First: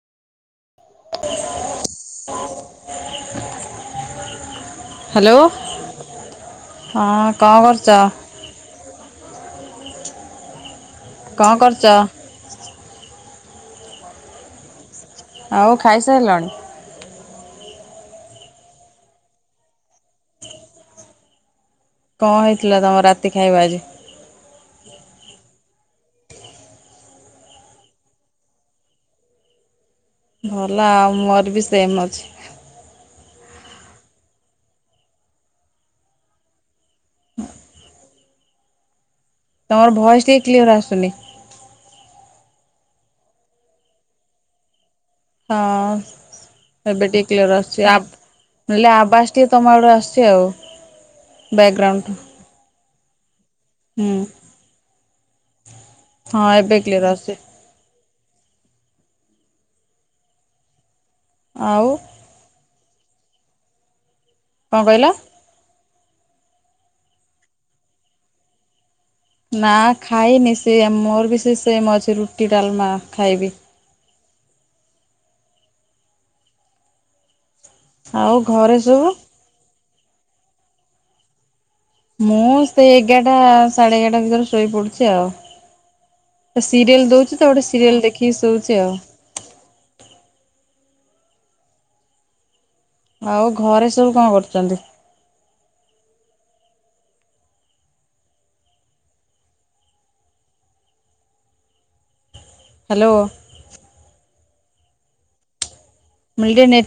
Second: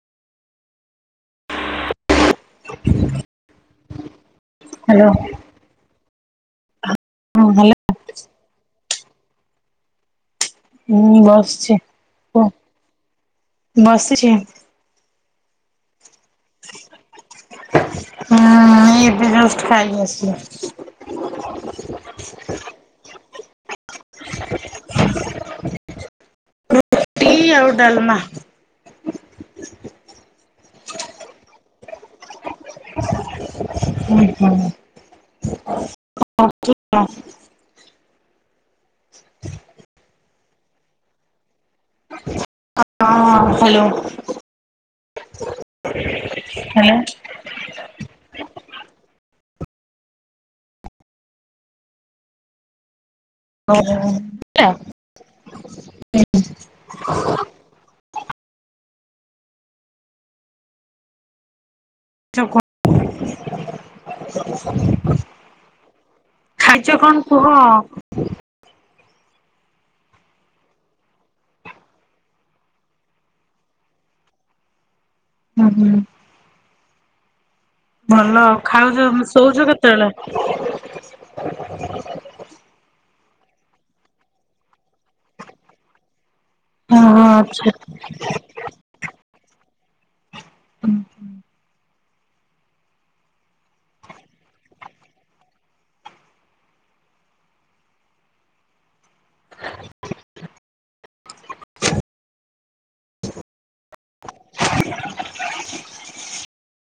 Hello hello. ହଁ କଁ କରୁଚ? ମୁଁ କଣ ବସଛି କରୁଛ କୁହ ବସିଛି। ଆଉ ଖାଇସାରିଲଣି? ହୁଁ ଏଇ ଏବେ ଜଷ୍ଟ ଖାଇକି ଆସିଲି। କଣ ହେଇଥିଲା ତମର ରାତି ଖାଇବା ଆଜି? [inaudible] ରୁଟି ଆଉ ଡାଲମା। ଭଲ ଆଉ ମୋର ବି ସେମ ଅଛି। ହୁଁ, ହୁଁ। [inaudible] ହଁ। [inaudible] ତମର ଭଏଜ ଟିକେ କ୍ଲିଅର ଆସୁନି। ହଁ ହାଲୋ। ହାଲୋ। କ୍ଲିଅର ଆସୁଛି ଆବା ନହେଲେ ଆବାଜ ଟିକେ ତମ ଆଡୁ ଆସଛି ଆଉ ବ୍ୟାକ୍ ଗ୍ରାଉଣ୍ଡ ଓ ହୋ ଶୁଭିଲା, ହୁ ହଁ ହୁଁ। ଏବେ କ୍ଲିୟର ଆସୁଚି ଆଉ। ଯଉ କ କଣ କହିଲ ଖାଇଚ କଣ କୁହ। ନା ଖାଇନି ସେ ମୋର ବି ସେଇ ସେମ୍ ଅଛି ରୁଟି, ଡାଲମା ଖାଇବି। ଉ, ହୁଁ। ଭଲ ଆଉ ଘରେ ଖାଉଛ ସବୁ ଶୋଉଛ କେତେବେଳେ? ମୁଁ ସେଇ ଏଗାରଟା ସାଢେ ଏଗାରଟା ଭିତରେ ଶୋଇପଡୁଛି ଆଉ। ସିରିଏଲ ଓହୋ ଦଉଛି ତ ଗୋଟେ ଆଚ୍ଛା ସିରିଏଲ ଦେଖିକି ଶଉଛି ଆଉ। ଆଉ ଘରେ ସବୁ କଣ କରୁଛନ୍ତି? [inaudible] ହାଲୋ। [inaudible] ମିଲ ଡ଼େ ନେ